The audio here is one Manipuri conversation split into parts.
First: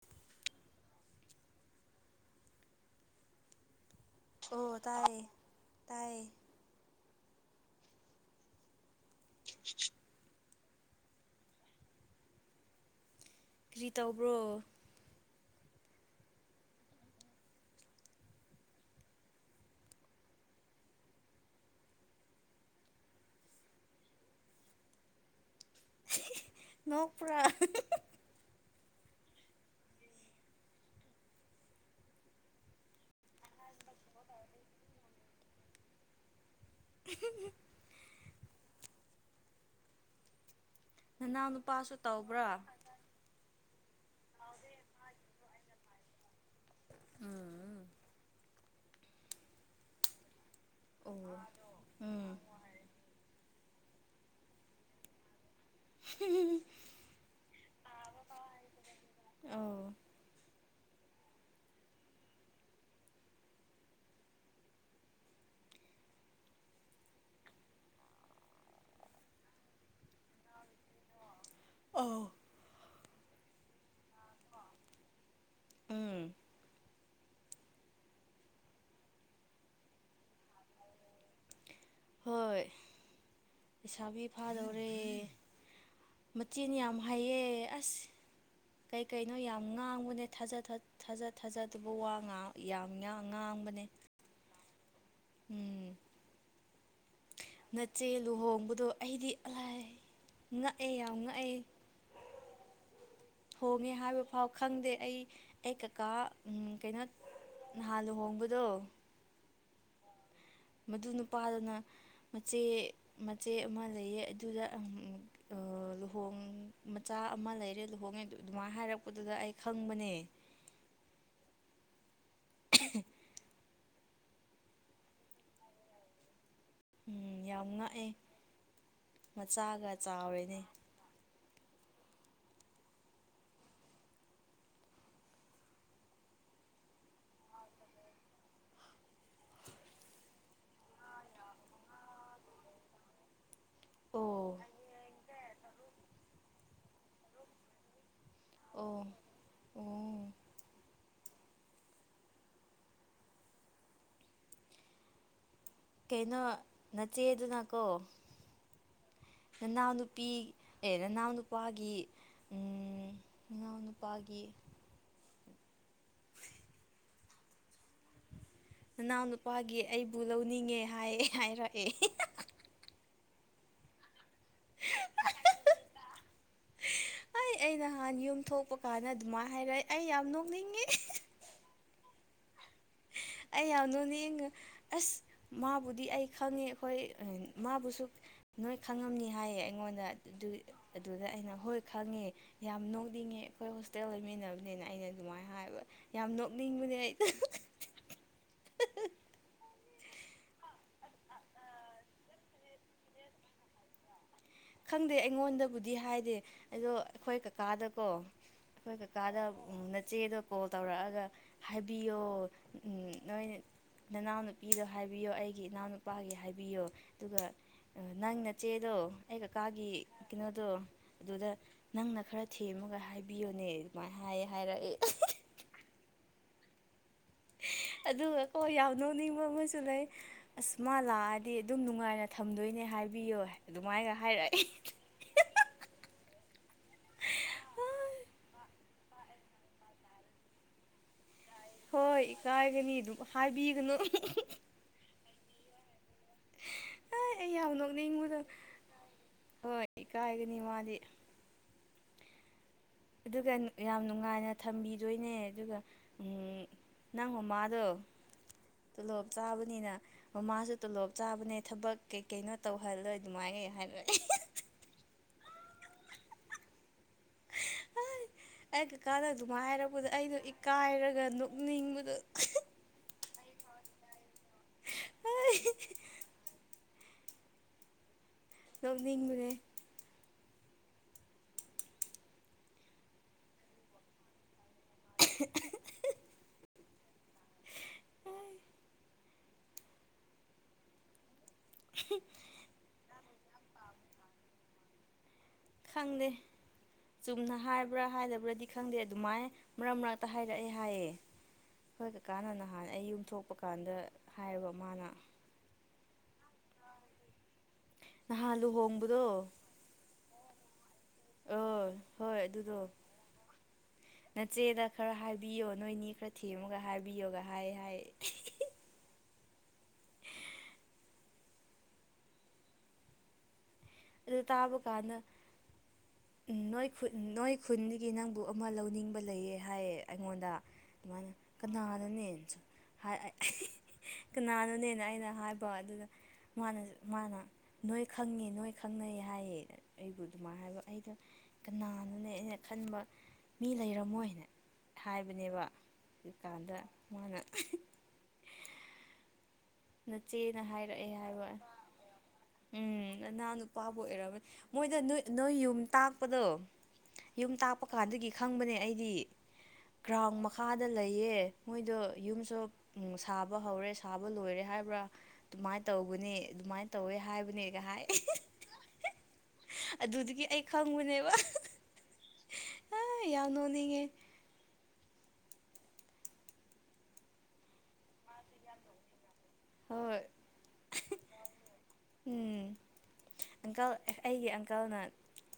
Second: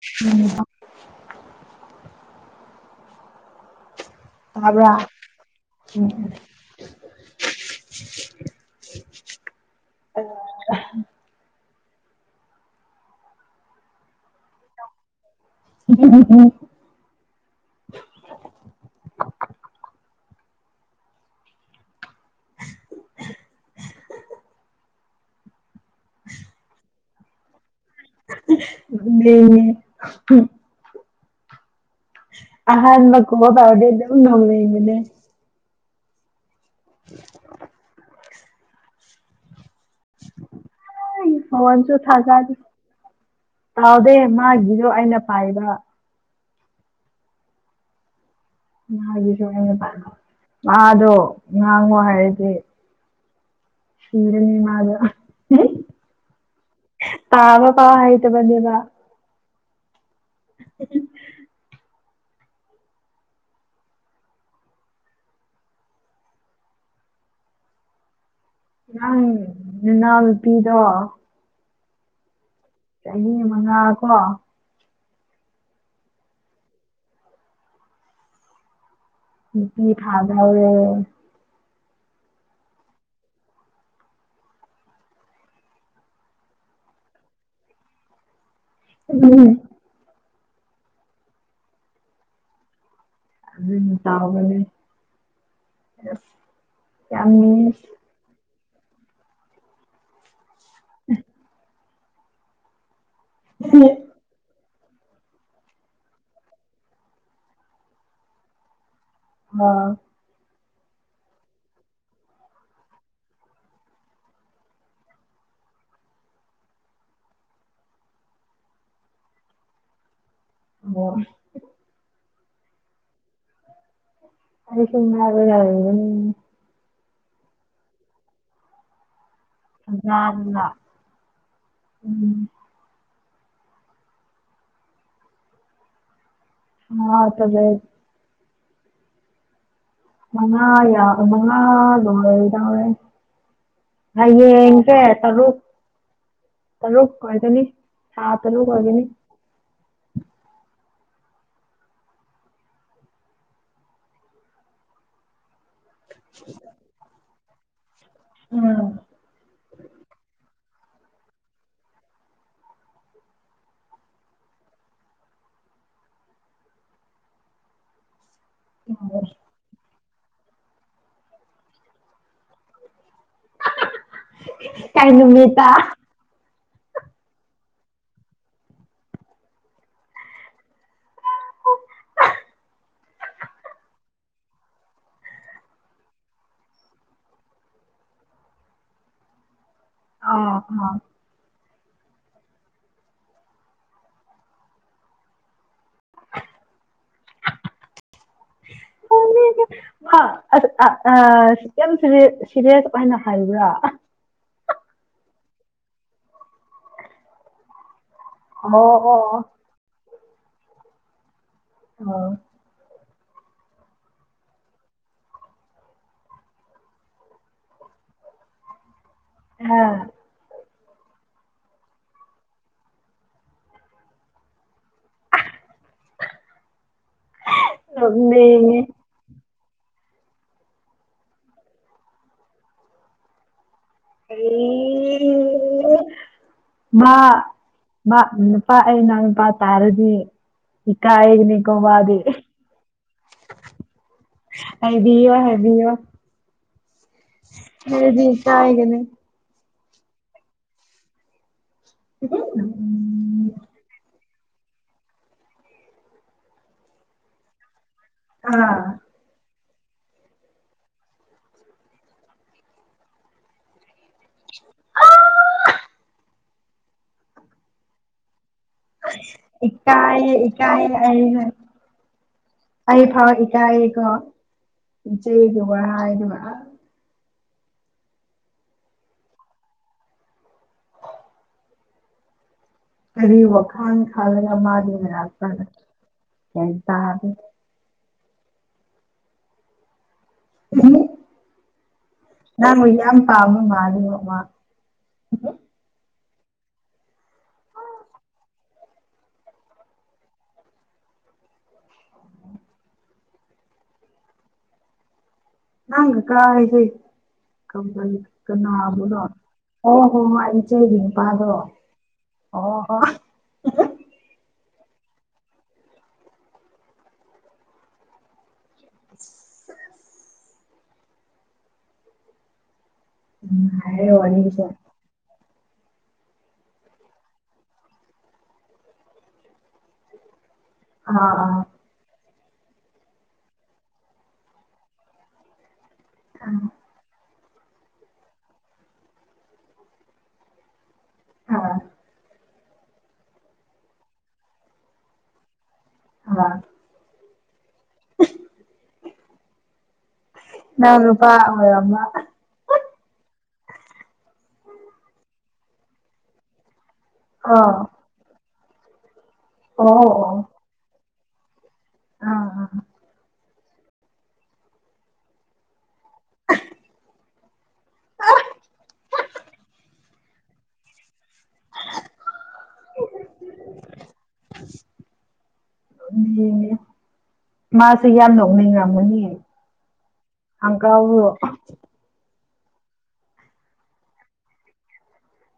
ꯎꯝ ꯑꯣ ꯇꯕ꯭ꯔꯥ ꯇꯥꯏꯌꯦ ꯎꯝ ꯇꯥꯏꯌꯦ [inaudible] [inaudible] ꯑ ꯀ꯭ꯔꯤ ꯇꯧꯕ꯭ꯔꯣ [inaudible] ꯅ‌ꯣꯛꯄ꯭ꯔꯥ ꯂ‌ꯦꯝꯃ‌ꯦ ꯑꯍꯥꯟꯕ ꯀ‌ꯣ ꯐꯥꯎꯗꯤ ꯑꯗꯨꯝ ꯊ‌ꯣꯡꯅꯤꯡꯕꯅ‌ꯦ [inaudible] ꯍꯧꯁ ꯅꯅꯥꯎ ꯐ‌ꯣꯟꯁꯨ ꯅꯨꯄꯥꯁꯨ ꯇꯧꯕ꯭ꯔꯥ ꯊꯥꯖꯥꯗ‌ꯦ ꯇꯥꯍꯧꯗꯦ ꯃꯥꯒꯤꯁꯨ ꯑꯩꯅ ꯄꯥꯏꯕ ꯎꯝ ꯉꯥꯒꯤꯁꯨ ꯍꯥꯏꯅ‌ꯦꯕ ꯃꯥꯗ‌ꯣ ꯑꯣ ꯉꯥꯡꯉꯣ ꯎꯝ ꯍꯥꯏꯔꯗꯤ ꯁꯤꯔꯅꯤ ꯃꯥꯗ‌ꯣ [unintelligible] ꯄꯥꯕ ꯄꯥꯛ ꯍꯩꯇꯕꯅ‌ꯦꯕ ꯑꯧ [inaudible] ꯅꯪ ꯅꯅꯥꯎ ꯅꯨꯄꯤꯗꯣ ꯑꯧ ꯆꯍꯤ ꯃꯉꯥ ꯀꯣ ꯎꯝ ꯅꯨꯄꯤ ꯐꯥꯕ ꯍꯩꯌ‌ꯦ ꯍꯣꯏ ꯂꯩꯁꯥꯕꯤ ꯐꯥꯗꯧꯔꯦ ꯃꯆꯤꯟ ꯌꯥꯝ ꯍꯩꯌ‌ꯦ ꯑꯁ ꯀꯩ ꯀꯩꯅꯣ ꯑꯗꯨꯝ ꯌꯥꯝ ꯉꯥꯡꯕꯅꯦ ꯊꯥꯖ ꯊꯥ ꯊꯥꯖ ꯊꯥꯖꯗꯕ ꯋꯥ ꯉꯥꯡ ꯌꯥꯝ ꯉꯥꯡ ꯉꯥꯡꯕꯅꯦ ꯇꯥꯒꯅꯦ ꯎꯝ ꯌꯥꯝꯃꯤ ꯆꯦ ꯂꯨꯍꯣꯡꯕꯗꯣ ꯑꯩꯗꯤ ꯂꯥꯏ ꯉꯛꯑꯦ ꯌꯥꯝ ꯉꯛꯑꯦ ꯍ‌ꯣꯡꯉ‌ꯦ ꯍꯥꯏꯕ ꯐꯥꯎ ꯈꯪꯗꯦ ꯑꯩ ꯑꯩ ꯀꯀꯥ ꯎꯝ ꯀꯩꯅꯣ ꯅꯍꯥꯟ ꯂꯨꯍꯣꯡꯕꯗꯣ ꯑꯣ ꯃꯗꯨ ꯅꯨꯄꯥꯗꯨꯅ ꯃꯆꯦ ꯃꯆꯦ ꯑꯃ ꯂꯩꯌꯦ ꯑꯗꯨꯗ ꯎꯝ ꯑ ꯂꯨꯍꯣꯡ ꯃꯆꯥ ꯑꯃ ꯂꯩꯔꯦ ꯂꯨꯍꯣꯡꯉꯦ ꯑꯗꯨ ꯑꯗꯨꯃꯥꯏꯅ ꯍꯥꯏꯔꯛꯄꯗꯨꯗ ꯑꯩ ꯈꯪꯕꯅꯦ ꯑꯣ [unintelligible] ꯑꯩ ꯁꯨꯝ ꯍꯥꯏꯕ ꯌꯥ ꯎꯝ ꯎꯝ ꯌꯥꯝ ꯉꯛꯑꯦ ꯃꯆꯥꯒ ꯆꯥꯎꯔꯦꯅꯦ [unintelligible] ꯎꯝ [unintelligible] [inaudible] ꯃꯉꯥ ꯌꯥ ꯃꯉꯥ ꯒꯨꯝꯕꯗꯤ ꯌꯥꯎꯔꯦ ꯑꯣ ꯍꯌꯦꯡꯁꯦ ꯇꯔꯨꯛ ꯇꯔꯨꯛ ꯑꯣꯏꯒꯅꯤ [unintelligible] ꯇꯔꯨꯛ ꯑꯣ ꯑꯣꯏꯒꯅꯤ ꯑꯣ ꯀꯩꯅꯣ ꯅꯆꯦꯗꯨꯅꯀꯣ [unintelligible] ꯅꯅꯥꯎꯅꯨꯄꯤ ꯑꯦ ꯅꯅꯥꯎ ꯅꯨꯄꯥꯒꯤ ꯎꯝ ꯃꯅꯥꯎꯅꯨꯄꯥꯒꯤ ꯅꯅꯥꯎꯅꯨꯄꯥꯒꯤ ꯑꯩꯕꯨ ꯂꯧꯅꯤꯡꯉꯦ ꯍꯥꯏ ꯍꯥꯏꯔꯛꯑꯦ ꯀꯩ ꯅꯨꯃꯤꯠꯇ ꯑꯩ ꯑꯩ ꯅꯍꯥꯟ ꯌꯨꯝ ꯊꯣꯛꯄ ꯀꯥꯟꯗ ꯑꯗꯨꯃꯥꯏ [unintelligible] ꯑꯩ ꯌꯥꯝ ꯅꯣꯛꯅꯤꯡꯉꯤ ꯑꯩ ꯌꯥꯝ ꯅꯣꯛꯅꯤꯡꯉꯦ ꯑꯁ ꯃꯥꯕꯨꯗꯤ ꯑꯩ ꯈꯪꯉꯦ ꯑꯩꯈꯣꯏ ꯃꯥꯕꯨꯁꯨ ꯅꯣꯏ ꯈꯪꯉꯝꯅꯤ ꯍꯥꯏꯌꯦ ꯑꯩꯉꯣꯟꯗ ꯑꯥ ꯑꯥ [unintelligible] ꯑꯗꯨꯗ ꯑꯩꯅ ꯍꯣꯏ ꯈꯪꯉꯦ ꯌꯥꯝ ꯅꯣꯛꯅꯤꯡꯉꯦ ꯑꯩꯈꯣꯏ ꯍꯣꯁꯇꯦꯜ ꯂꯩꯃꯤꯟꯅꯕꯅꯤꯅ ꯑꯩꯅ ꯑꯗꯨꯃꯥꯏ ꯍꯥꯏꯕ ꯌꯥꯝ ꯅꯣꯛꯅꯤꯡꯕꯅꯦ [unintelligible] ꯍꯥ ꯑ ꯑ ꯑꯥ ꯌꯥꯝ ꯁꯤꯔꯦꯁ ꯁꯤꯔꯦꯁ ꯑꯣꯏꯅ ꯍꯥꯏꯕ꯭ꯔꯥ ꯈꯪꯗꯦ ꯑꯩꯉꯣꯟꯗꯕꯨꯗꯤ ꯍꯥꯏꯗꯦ ꯑꯗꯨ ꯑꯩꯈꯣꯏ ꯀꯥꯀꯥꯗꯀꯣ ꯑꯣ ꯑꯩꯈꯣꯏ ꯑꯣ ꯀꯥꯀꯥꯗ ꯎꯝ ꯅꯆꯦꯗꯣ ꯀꯣꯜ ꯇꯧꯔꯛꯑꯒ ꯍꯥꯏꯕꯤꯌꯣ ꯑꯣ ꯎꯝ ꯅꯣꯏꯅ ꯅꯅꯥꯎꯅꯨꯄꯤꯗꯣ ꯍꯥꯏꯕꯤꯌꯣ ꯑꯩꯒꯤ ꯏꯅꯥꯎꯅꯨꯄꯥꯒꯤ ꯍꯥꯏꯕꯤꯌꯣ ꯑꯗꯨꯒ ꯑꯥ ꯅꯪ ꯅꯆꯦꯗꯣ ꯑꯩ ꯑ ꯀꯥꯀꯥꯒꯤ ꯀꯩꯅꯣꯗꯨ ꯑꯗꯨꯗ ꯅꯪꯅ ꯈꯔ ꯊꯦꯝꯃꯒ ꯍꯥꯏꯕꯤꯌꯨꯅꯦ ꯑꯗꯨꯃꯥꯏ ꯍꯥꯏꯌꯦ ꯍꯥꯏꯔꯛꯑꯦ ꯑꯗꯨꯒ ꯀꯣ ꯅꯣꯛꯅꯤꯡꯉꯦ ꯌꯥꯝ ꯅꯣꯛꯅꯤꯡꯕ ꯑꯃꯁꯨ ꯂꯩ ꯑꯁ ꯃꯥ ꯂꯥꯛꯑꯗꯤ ꯑꯗꯨꯝ ꯅꯨꯡꯉꯥꯏꯅ ꯊꯝꯗꯣꯏꯅꯦ ꯍꯥꯏꯕꯤꯌꯣ ꯑꯗꯨꯃꯥꯏꯅ ꯍꯥꯏꯔꯛ [unintelligible] [unintelligible] ꯃꯥ ꯃꯥ ꯅꯨꯄꯥ ꯑꯩ ꯏꯅꯥꯎꯅꯨꯄꯥ ꯇꯥꯔꯗꯤ ꯏꯀꯥꯏꯒꯅꯤ ꯍꯣꯏ ꯏꯀꯥꯏꯒꯅꯤ [unintelligible] ꯍꯥꯏꯕꯤꯒꯅꯨ ꯍꯥꯏꯕꯤꯔꯣꯏ ꯍꯥꯏꯕꯤꯔꯣꯏ [unintelligible] ꯑꯩ ꯌꯥꯝ ꯅꯣꯛꯅꯤꯡꯕꯗꯣ ꯏꯀꯥꯏꯒꯅꯤ ꯍꯣꯏ ꯏꯀꯥꯏꯒꯅꯤ ꯃꯥꯗꯤ [unintelligible] ꯑꯗꯨꯒ ꯌꯥꯝ ꯅꯨꯡꯉꯥꯏꯅ ꯊꯝꯕꯤꯗꯣꯏꯅꯦ ꯑꯗꯨꯒ ꯎꯝ ꯅꯪ ꯃꯃꯥꯗꯨ ꯑꯥ ꯇꯣꯂꯣꯞ ꯆꯥꯕꯅꯤꯅ ꯃꯃꯥꯁꯨ ꯇꯣꯂꯣꯞ ꯆꯥꯕꯅꯦ ꯊꯕꯛ ꯀꯩ ꯀꯩꯅꯣ ꯇꯧꯍꯜꯂꯣꯏ ꯑꯗꯨꯃꯥꯏ [unintelligible] ꯍꯥꯏꯔꯛ [unintelligible] ꯑꯩ ꯀꯀꯥꯗ ꯑꯗꯨꯃꯥꯏ ꯍꯥꯏꯔꯛꯄꯗ ꯏꯀꯥꯏꯌꯦ ꯑꯩꯗꯣ ꯏꯀꯥꯏꯌꯦ ꯏꯀꯥꯏꯔꯒ ꯑꯩꯅ ꯅꯣꯛꯅꯤꯡꯕꯗꯨ ꯑꯩ ꯐꯧ ꯏꯀꯥꯏꯔꯤꯀꯣ ꯏꯆꯦꯒꯤ ꯋꯥ ꯍꯥꯏꯗꯨꯒ ꯅꯣꯛꯅꯤꯡꯕꯅꯦ ꯀꯔꯤ ꯋꯥꯈꯟ ꯈꯟꯂꯒ ꯃꯥꯗꯤ [unintelligible] ꯒ꯭ꯌꯥꯟ ꯇꯥꯗꯦ [unintelligible] [unintelligible] [unintelligible] ꯅꯪꯕꯨ ꯌꯥꯝ ꯄꯥꯝꯕ ꯃꯥꯟꯂꯦꯕꯨ ꯃꯥ ꯈꯪꯗꯦ ꯆꯨꯝꯅ ꯍꯥꯏꯕ꯭ꯔꯥ ꯍꯥꯏꯗꯕ꯭ꯔꯗꯤ ꯈꯪꯗꯦ ꯑꯗꯨꯃꯥꯏ ꯃꯔꯛ ꯃꯔꯛꯇ ꯍꯥꯏꯔꯛꯑꯦ ꯍꯥꯏꯌꯦ ꯑꯈꯣꯏ ꯀꯀꯥꯅ ꯅꯍꯥꯟ ꯑꯩ ꯌꯨꯝ ꯊꯣꯛꯄ ꯀꯥꯟꯗ ꯍꯥꯏꯕ ꯃꯥꯅ ꯅꯪ ꯀꯀꯥ ꯍꯥꯏꯁꯦ [unintelligible] ꯅꯍꯥꯟ ꯀꯅꯥꯕꯨꯅꯣ ꯂꯨꯍꯣꯡꯕꯗꯣ ꯑꯣ ꯍꯣꯏ ꯍꯣꯏ [unintelligible] ꯅꯨꯄꯥꯗꯣ ꯑꯣ ꯍꯣꯏ ꯑꯗꯨꯗꯣ ꯑꯣ ꯅꯆꯦꯗ ꯈꯔ ꯍꯥꯏꯕꯤꯌꯣ ꯅꯣꯏꯅꯤ ꯈꯔ ꯊꯦꯝꯃꯒ ꯍꯥꯏꯕꯤꯌꯣꯒ ꯍꯥꯏ ꯍꯥꯏ [inaudible] ꯑꯗꯨ ꯇꯥꯕ ꯀꯥꯟꯗ ꯎꯝ ꯅꯣꯏ ꯈꯨ ꯅꯣꯏ ꯈꯨꯟꯗꯒꯤ ꯅꯪꯕꯨ ꯑꯃ ꯂꯧꯅꯤꯡꯕ ꯂꯩꯌꯦ ꯍꯥꯏꯌꯦ ꯑꯩꯉꯣꯟꯗ ꯑꯗꯨꯃꯥꯏꯅ ꯑꯥ ꯑꯥ ꯀꯅꯥꯅꯣꯅꯦ [unintelligible] [unintelligible] ꯀꯅꯥꯅꯣꯅꯦꯅ ꯑꯩꯅ ꯍꯥꯏꯕ ꯑꯗꯨꯗ ꯃꯥꯅꯁꯨ ꯃꯥꯅ ꯅꯣꯏ ꯈꯪꯉꯦ ꯅꯣꯏ ꯈꯪꯅꯩ ꯍꯥꯏꯌꯦ ꯑꯩꯕꯨ ꯑꯗꯨꯃꯥꯏ ꯍꯥꯏꯕ ꯑꯩꯗꯣ ꯑꯥ ꯀꯅꯥꯅꯣꯅꯦ ꯑꯩꯅ ꯈꯟꯕ ꯃꯤ ꯂꯩꯔꯝꯃꯣꯏꯅ ꯍꯥꯏꯕꯅꯦꯕ ꯑꯥ ꯍꯧꯖꯤꯛꯀꯥꯟꯗ ꯃꯥꯅ ꯅꯆꯦꯅ ꯅꯪ ꯍꯥꯏꯔꯛꯑꯦ ꯅꯨꯄꯥ ꯍꯥꯏꯕ ꯑꯣꯏꯔꯝꯕ ꯎꯝ ꯅꯅꯥꯎ ꯅꯨꯄꯥꯕꯨ [unintelligible] ꯃꯣꯏꯗ ꯅꯣꯏ ꯅꯣꯏ ꯌꯨꯝ ꯇꯥꯛꯄꯗꯣ ꯌꯨꯝ ꯑꯥ ꯑꯣ ꯇꯥꯛꯄ ꯀꯥꯟꯗꯒꯤ ꯈꯪꯕꯅꯦ ꯑꯩꯗꯤ ꯒ꯭ꯔꯥꯎꯟ ꯑꯣ ꯃꯈꯥꯗ ꯂꯩꯌꯦ ꯃꯣꯏꯗꯣ ꯑꯥ ꯌꯨꯝꯁꯨ ꯑꯥ ꯎꯝ ꯁꯥꯕ ꯍꯧꯔꯦ ꯁꯥꯕ ꯂꯣꯏꯔꯦ ꯍꯥꯏꯕ꯭ꯔꯥ ꯑꯗꯨꯃꯥꯏꯅ ꯇꯧꯕꯅꯤ ꯑꯗꯨꯃꯥꯏꯅ ꯇꯧꯋꯦ ꯍꯥꯏꯕꯅꯦꯒ ꯍꯥꯏ ꯑꯗꯨꯗꯒꯤ ꯑꯩ ꯈꯪꯕꯅꯦꯕ ꯑ ꯌꯥꯝ ꯅꯣꯛꯅꯤꯡꯉꯦ [inaudible] ꯃꯥꯁꯨ ꯌꯥꯝ ꯅꯣꯛꯅꯤꯡꯔꯝꯒꯅꯤ ꯍꯣꯏ [unintelligible] ꯎꯝ ꯑꯪꯀꯜ ꯑꯩꯒꯤ ꯑꯪꯀꯜꯅ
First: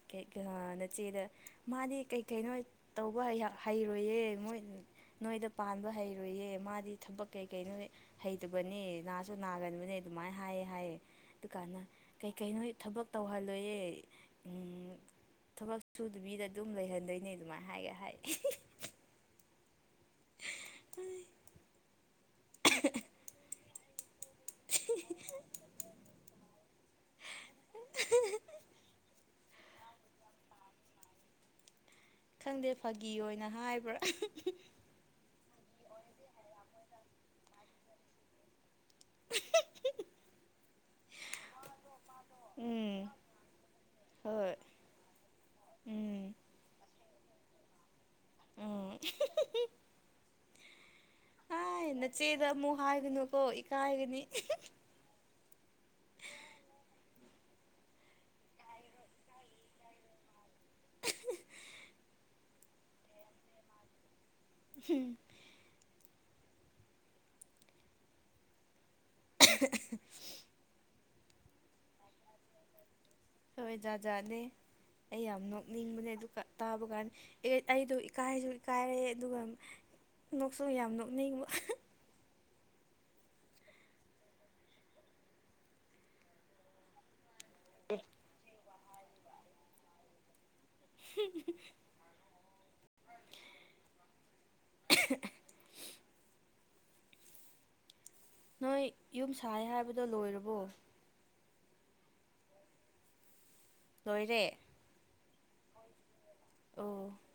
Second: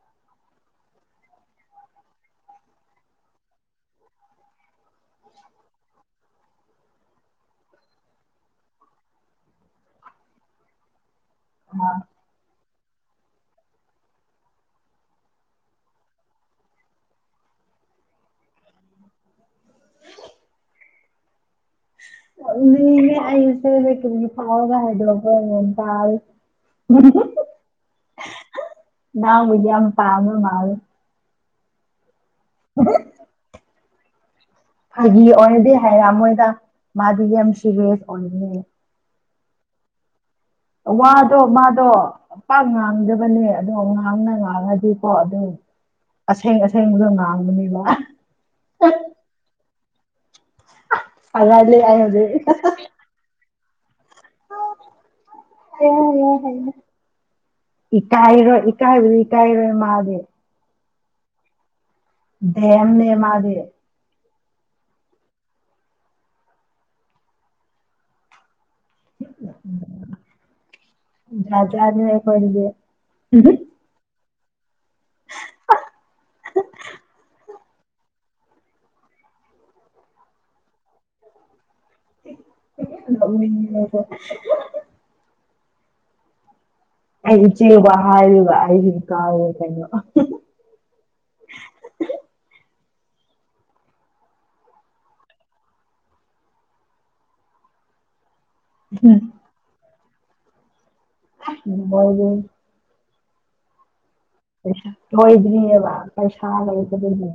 [unintelligible] ꯅꯆꯦꯗ ꯃꯥꯗꯤ ꯀꯩꯀꯩꯅꯣ ꯇꯧꯕ [unintelligible] ꯍꯩꯔꯣꯏꯌꯦ ꯃꯣꯏ ꯅꯣꯏꯗ ꯄꯥꯟꯕ ꯍꯩꯔꯣꯏꯌꯦ ꯃꯥꯗꯤ ꯊꯕꯛ ꯀꯩꯀꯩꯩꯅꯣꯏ ꯍꯩꯇꯕꯅꯦ ꯅꯥꯁꯨ ꯅꯥꯒꯟꯕꯅꯦ ꯑꯗꯨꯃꯥꯏ ꯍꯥꯏ ꯍꯥꯏꯌꯦ ꯑꯗꯨꯀꯥꯟꯅ ꯀꯩꯀꯩꯅꯣ [unintelligible] ꯊꯕꯛ ꯇꯧꯍꯜꯂꯣꯏꯌꯦ ꯎꯝ ꯊꯕꯛ ꯁꯨꯗꯕꯤꯗ ꯑꯗꯨꯝ ꯂꯩꯍꯟꯗꯣꯏꯅꯦ ꯑꯗꯨꯃꯥꯏ ꯍꯥꯏ ꯍꯥꯏ [unintelligible] [unintelligible] ꯅꯪꯕꯨꯗꯤ ꯌꯥꯝ ꯄꯥꯝꯕ ꯃꯥꯟꯂꯦ ꯈꯪꯗꯦ ꯐꯥꯒꯤ ꯑꯣꯏꯅ ꯍꯥꯏꯕ꯭ꯔꯥ ꯐꯥꯒꯤ ꯑꯣꯏꯔꯗꯤ ꯍꯥꯏꯔꯛꯑꯝꯃꯣꯏꯗ ꯃꯥꯗꯤ ꯌꯥꯝ ꯁꯤꯔꯤꯌꯁ ꯑꯣꯏꯕꯅꯤ ꯋꯥꯗꯣ ꯃꯥꯗꯣ ꯄꯥꯛ ꯎꯝ ꯉꯥꯡꯗꯕꯅꯦ ꯑꯗꯣ ꯉꯥꯡꯅ ꯍꯣꯏ ꯉꯥꯡꯉꯗꯤꯀꯣ ꯑꯗꯨ ꯎꯝ ꯑꯁꯦꯡ ꯑꯁꯦꯡꯕꯗꯣ ꯉꯥꯡꯕꯅꯦꯕ ꯎꯝ ꯍꯥꯏꯒꯠꯂꯦ ꯍꯥꯏ ꯑꯩ ꯅꯆꯦꯗ ꯑꯃꯨꯛ ꯍꯥꯏꯒꯅꯨꯀꯣ ꯏꯀꯥꯏꯒꯅꯤ [unintelligible] ꯏꯀꯥꯏꯔꯣꯏ ꯏꯀꯥꯏꯕꯗꯤ ꯏꯀꯥꯏꯔꯣꯏ ꯃꯥꯗꯤ ꯗꯦꯝꯅꯦ ꯃꯥꯒꯤ [unintelligible] ꯖꯥꯠ ꯖꯥꯠꯅꯦ ꯑꯩꯈꯣꯏꯗꯗꯤ ꯍꯣꯏ ꯖꯥꯠ ꯖꯥꯠꯅꯤ ꯑꯩ ꯌꯥꯝ ꯅꯣꯛꯅꯤꯡꯕꯅꯦ ꯑꯗꯨ ꯀꯥ ꯇꯥꯕ ꯀꯥꯟꯗ ꯑꯩꯗꯣ ꯏꯀꯥꯏꯁꯨ ꯏꯀꯥꯏꯔꯦ ꯑꯗꯨꯒ ꯅꯣꯛꯁꯨ ꯌꯥꯝ ꯅꯣꯛꯅꯤꯡꯕ ꯅꯣꯛꯅꯤꯡꯕ꯭ꯔꯥꯀꯣ ꯑꯩꯁꯨ ꯆꯤꯡꯋꯥ ꯍꯥꯏꯔꯒ ꯑꯩꯁꯨ ꯀꯥꯎꯔꯦ ꯀꯩꯅꯣ [unintelligible] ꯅꯣꯏ ꯌꯨꯝ ꯁꯥꯏ ꯍꯥꯏꯕꯗꯣ ꯂꯣꯏꯔꯕꯣ ꯂꯣꯏꯔꯦ ꯂꯣꯏꯔꯦ ꯄꯩꯁꯥ ꯂꯣꯏꯗ꯭ꯔꯤꯑꯕ ꯄꯩꯁꯥ ꯑꯣ ꯂꯩꯇꯕꯒꯤ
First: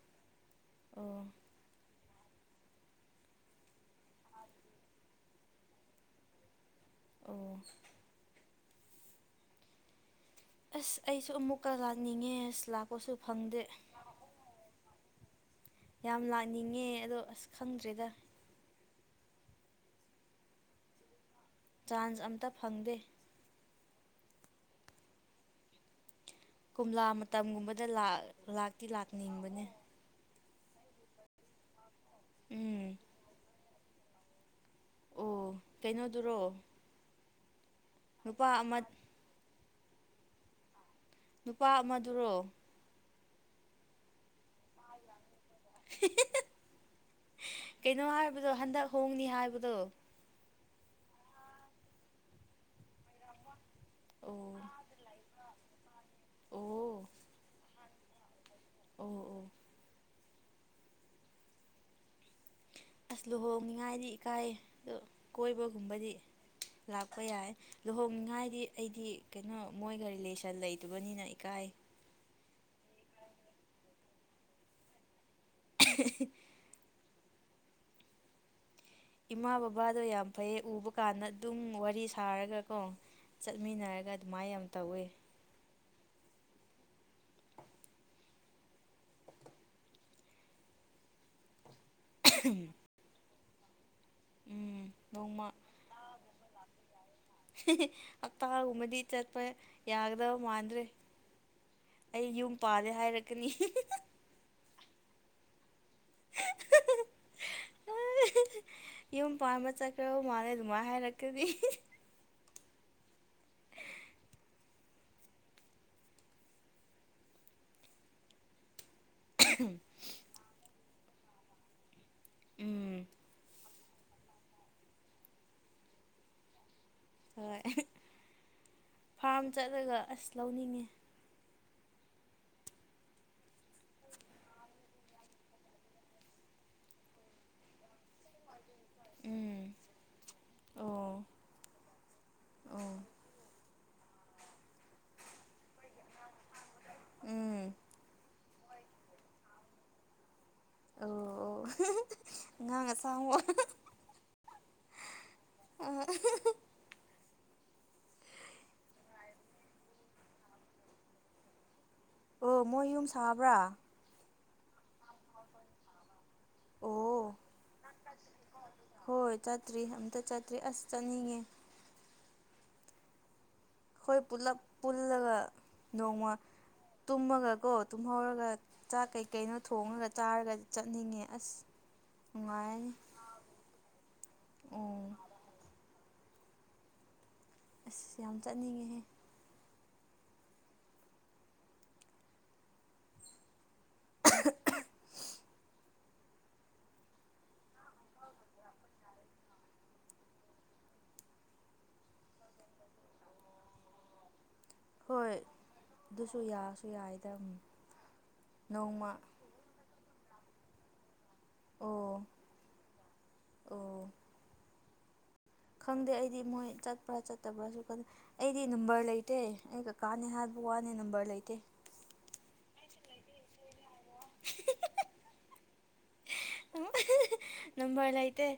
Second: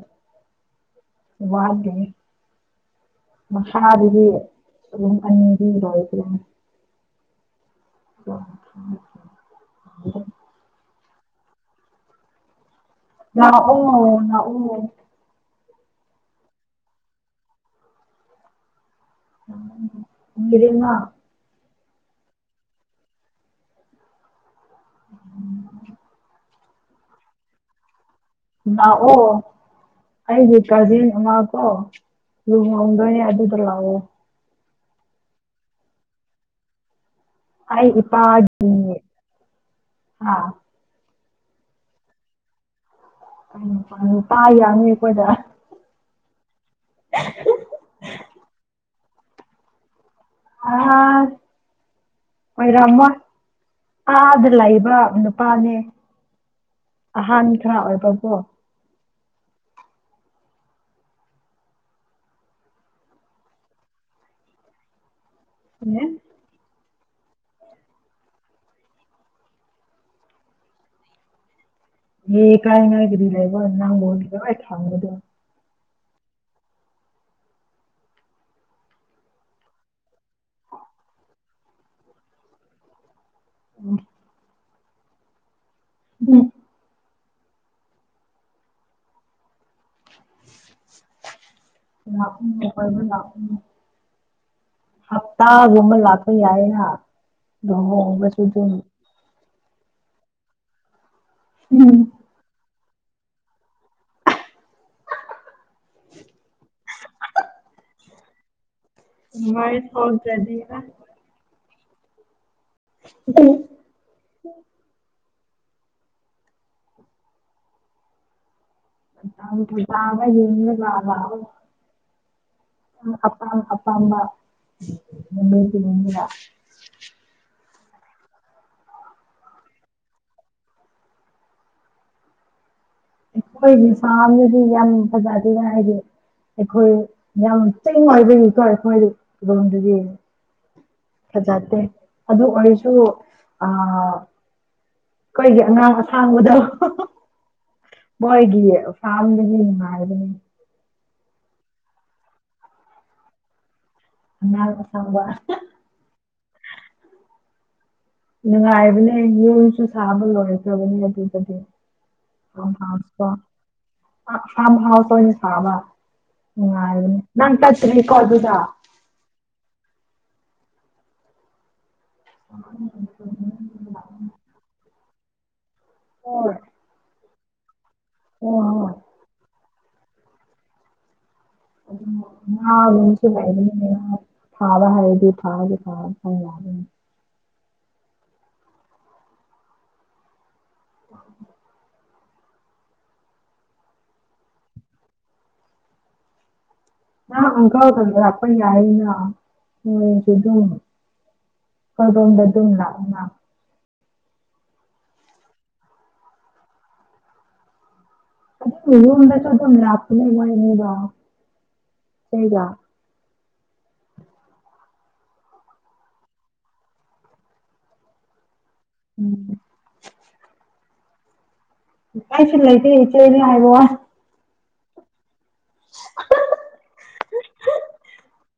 ꯑꯣ ꯋꯥꯗꯣꯔꯤ ꯃꯁꯥꯗꯨꯗꯤ ꯑꯗꯨꯨꯝ ꯀꯟꯕꯤꯔꯣꯏ ꯑꯗꯨꯅ ꯑꯣ ꯎꯝ ꯑꯁ ꯑꯩꯁꯨ ꯑꯃꯨꯛꯀ ꯂꯥꯛꯅꯤꯡꯉꯦ ꯑꯁ ꯂꯥꯛ ꯂꯥꯛꯑꯣ ꯂꯥꯛꯑꯣ ꯌꯥꯝ ꯂꯥꯛꯅꯤꯡꯉꯦ ꯑꯗꯣ ꯑꯁ ꯈꯪꯗ꯭ꯔꯦꯗ ꯃꯤꯔꯤꯃꯥ ꯆꯥꯟꯁ ꯑꯝꯇ ꯐꯪꯗꯦ [unintelligible] ꯀꯣꯝꯂꯥ ꯃꯇꯝꯒꯨꯝꯕꯗ ꯂꯥꯛ ꯂꯥꯛꯑꯣ ꯑꯩꯒꯤ ꯀꯖꯤꯟ ꯃꯥ ꯀꯣ ꯎꯝ ꯂꯨꯍꯣꯡꯗꯣꯏꯅꯤ ꯑꯗꯨꯗ ꯂꯥꯛꯑꯣ ꯑꯣ ꯀꯩꯅꯣꯗꯨꯔꯣ ꯑꯩ ꯅꯨꯄꯥ ꯑꯃ ꯏꯄꯥꯒꯤꯅꯦ ꯍꯥ ꯅꯨꯄꯥ ꯑꯃꯗꯨꯔꯣ ꯅꯨꯄꯥ ꯌꯥꯝꯃꯤ ꯑꯩꯈꯣꯏꯗ ꯀꯩꯅꯣ ꯍꯥꯏꯕꯗꯣ ꯍꯟꯗꯛ ꯍꯣꯡꯅꯤ ꯍꯥꯏꯕꯗꯣ ꯑ ꯑꯣꯏꯣꯏꯔꯝꯃꯣꯏ ꯑꯥꯗ ꯑꯣ ꯂꯩꯕ ꯅꯨꯄꯥꯅꯦ ꯑꯣ ꯑꯍꯥꯟ ꯈꯔ ꯑꯣꯏꯕ ꯀꯣ ꯑꯣ ꯑꯣ ꯑꯁ ꯂꯨꯍꯣꯡꯅꯤꯉꯥꯏꯗꯤ ꯏꯀꯥꯏꯑꯦ ꯀꯣꯏꯕꯒꯨꯝꯕꯗꯤ ꯂꯥꯛꯄ ꯌꯥꯏ ꯂꯨꯍꯣꯡꯅꯤꯡꯉꯥꯏꯗꯤ ꯑꯩꯗꯤ ꯀꯩꯅꯣ ꯃꯣꯏꯒ ꯔꯤꯂꯦꯁꯟ ꯂꯩꯇꯕꯅꯤꯅ ꯏꯀꯥꯏ ꯀꯔꯤ ꯏꯀꯥꯏꯅꯤꯡꯉꯥꯏ ꯀꯔꯤ ꯂꯩꯕ ꯅꯪꯕꯨ ꯅꯨꯡꯉꯥꯏ ꯊꯝꯒꯗꯣꯏꯅꯤ [inaudible] ꯏꯃꯥ ꯕꯕꯥꯗꯣ ꯌꯥꯝ ꯐꯩꯌꯦ ꯎꯕ ꯀꯥꯟꯗ ꯑꯗꯨꯝ ꯋꯥꯔꯤ ꯁꯥꯔꯒ ꯀꯣ ꯆꯠꯃꯤꯟꯅꯔꯒ ꯑꯗꯨꯃꯥꯏꯅ ꯌꯥꯝ ꯇꯧꯋꯦ ꯎꯝ [inaudible] ꯂꯥꯛ ꯎ ꯀꯣꯏꯕ ꯂꯥꯛ ꯎ ꯎꯝ ꯅꯣꯡꯃ ꯂꯥꯛꯄ ꯌꯥꯏꯅ ꯂꯨꯍꯣꯡꯕꯁꯨ ꯑꯗꯨꯝ ꯍꯞꯇꯥꯒꯨꯝꯕꯗꯤ ꯆꯠꯄ ꯌꯥꯒꯗꯕ ꯃꯥꯥꯟꯗ꯭ꯔꯦ ꯎꯝ ꯑꯩ ꯌꯨꯝ ꯄꯥꯔꯦ ꯍꯥꯏꯔꯛꯀꯅꯤ ꯍ ꯌꯨꯝ ꯄꯥꯟꯕ ꯃꯣꯏ ꯆꯠꯈ꯭ꯔꯕ ꯃꯥꯜꯂꯦ ꯊꯣꯛꯇ꯭ꯔꯗꯤ ꯑꯗꯨꯃꯥꯏꯅ ꯑꯁ ꯍꯥꯏꯔꯛꯀꯗꯤ [unintelligible] [unintelligible] ꯎꯝ ꯑꯄꯥꯝ ꯑꯄꯥꯝꯕ [unintelligible] ꯍꯣꯏ ꯐꯥꯝ ꯆꯠꯂꯒ ꯑꯁ ꯂꯧꯅꯤꯡꯉꯦ ꯑꯩꯈꯣꯏꯒꯤ ꯐꯥꯝꯗꯤ ꯌꯥꯝ ꯐꯖꯗꯦꯗ ꯍꯥꯏꯗꯤ ꯑꯩꯈꯣꯏ ꯌꯥꯝ ꯆꯤꯡꯑꯣꯏꯕꯒꯤꯀꯣ ꯑꯩꯈꯣꯏ ꯎꯝ ꯔꯣꯝꯗꯗꯤ ꯑꯣ ꯐꯖꯗꯦ ꯑꯗꯨ ꯑꯣ ꯑꯣꯏꯔꯁꯨ ꯑꯥ ꯑꯩꯈꯣꯏꯒꯤ ꯑꯉꯥꯡ ꯑꯁꯥꯡꯕꯗꯣ ꯎꯝ ꯃꯣꯏꯒꯤ ꯐꯥꯝꯗꯗꯤ ꯅꯨꯡꯉꯥꯢꯕꯅꯤ ꯑꯣ ꯑꯣ [unintelligible] ꯑꯉꯥꯡ ꯑꯁꯥꯡꯕ ꯅꯨꯡꯉꯥꯏꯕꯅꯦ ꯌꯨꯝꯁꯨ ꯁꯥꯕ ꯂꯣꯏꯈ꯭ꯔꯕꯅꯦ ꯑꯗꯨꯗꯗꯤ ꯑꯣ ꯃꯣꯏ ꯌꯨꯝ ꯁꯥꯕ꯭ꯔꯥ [unintelligible] ꯐꯥꯝ ꯍꯥꯎꯁ ꯍꯣꯢꯅ ꯁꯥꯕ ꯅꯨꯡꯉꯥꯢꯕꯅꯦ ꯑꯣ ꯅꯪ ꯆꯠꯇꯔꯤꯀꯣ ꯑꯗꯨꯗ ꯍꯣꯏ ꯆꯠꯇ꯭ꯔꯤ ꯑꯝꯇ ꯆꯠꯇ꯭ꯔꯤ ꯑꯁ ꯆꯠꯅꯤꯡꯉꯦ [unintelligible] ꯈꯣꯏ ꯄꯨꯂꯞ ꯄꯨꯜꯂꯒ ꯅꯣꯡꯃ ꯍꯣꯏ ꯇꯨꯝꯃꯒꯀꯣ ꯇꯨꯝꯍꯧꯔꯒ ꯍꯣꯏ ꯍꯣꯏ ꯆꯥꯛ ꯀꯩ ꯀꯩꯅꯣ ꯊꯣꯡꯉꯒ ꯆꯥꯔꯒ ꯆꯠꯅꯤꯡꯉꯦ ꯑꯁ [unintelligible] ꯅꯨꯡꯉꯥꯏꯔꯅꯤ ꯉꯥꯒꯨꯝꯕꯁꯨ ꯂꯩꯕꯅꯤꯅꯦ ꯐꯥꯕ ꯎꯝ ꯍꯩꯔꯗꯤ ꯐꯥꯕꯗꯤ ꯐꯥ [unintelligible] ꯑꯁ ꯌꯥꯝ ꯆꯠꯅꯤꯡꯉꯦꯍꯦ [inaudible] [unintelligible] ꯅꯪ ꯑꯪꯀꯜꯒ ꯂꯥꯛꯄ ꯌꯥꯢꯌꯦꯅ ꯅꯪꯁꯨ ꯑꯗꯨꯝ ꯈꯣꯢꯔꯣꯝꯗ ꯑꯗꯨꯝ ꯂꯥꯛꯎꯅꯥ ꯍꯣꯏ ꯑꯗꯨꯁꯨ ꯌꯥꯁꯨ ꯌꯥꯏꯗꯥ [unintelligible] ꯌꯨꯝꯗꯁꯨ ꯑꯗꯨꯝ ꯂꯥꯛꯄꯅꯦ ꯃꯣꯢ ꯅꯤꯗꯣ ꯑꯣ [unintelligible] ꯑꯣ ꯈꯪꯗꯦ ꯑꯩꯗꯤ ꯃꯣꯏ ꯆꯠꯄ꯭ꯔꯥ ꯆꯠꯇꯕ꯭ꯔꯥꯁꯨ ꯈꯪꯗꯦ ꯑꯩꯗꯤ ꯅꯝꯕꯔ ꯂꯩꯇꯦ ꯎꯝ ꯑꯩꯒ ꯀꯥꯅꯤ ꯍꯥꯏꯕ ꯋꯥꯅꯦ ꯅꯝꯕꯔ ꯂꯩꯇꯦ ꯑꯩꯁꯨ ꯂꯩꯇꯦ ꯏꯆꯦꯅꯦ ꯍꯥꯏꯕ ꯋꯥꯅꯦ [unintelligible] ꯅꯝꯕꯔ ꯂꯩꯇꯩ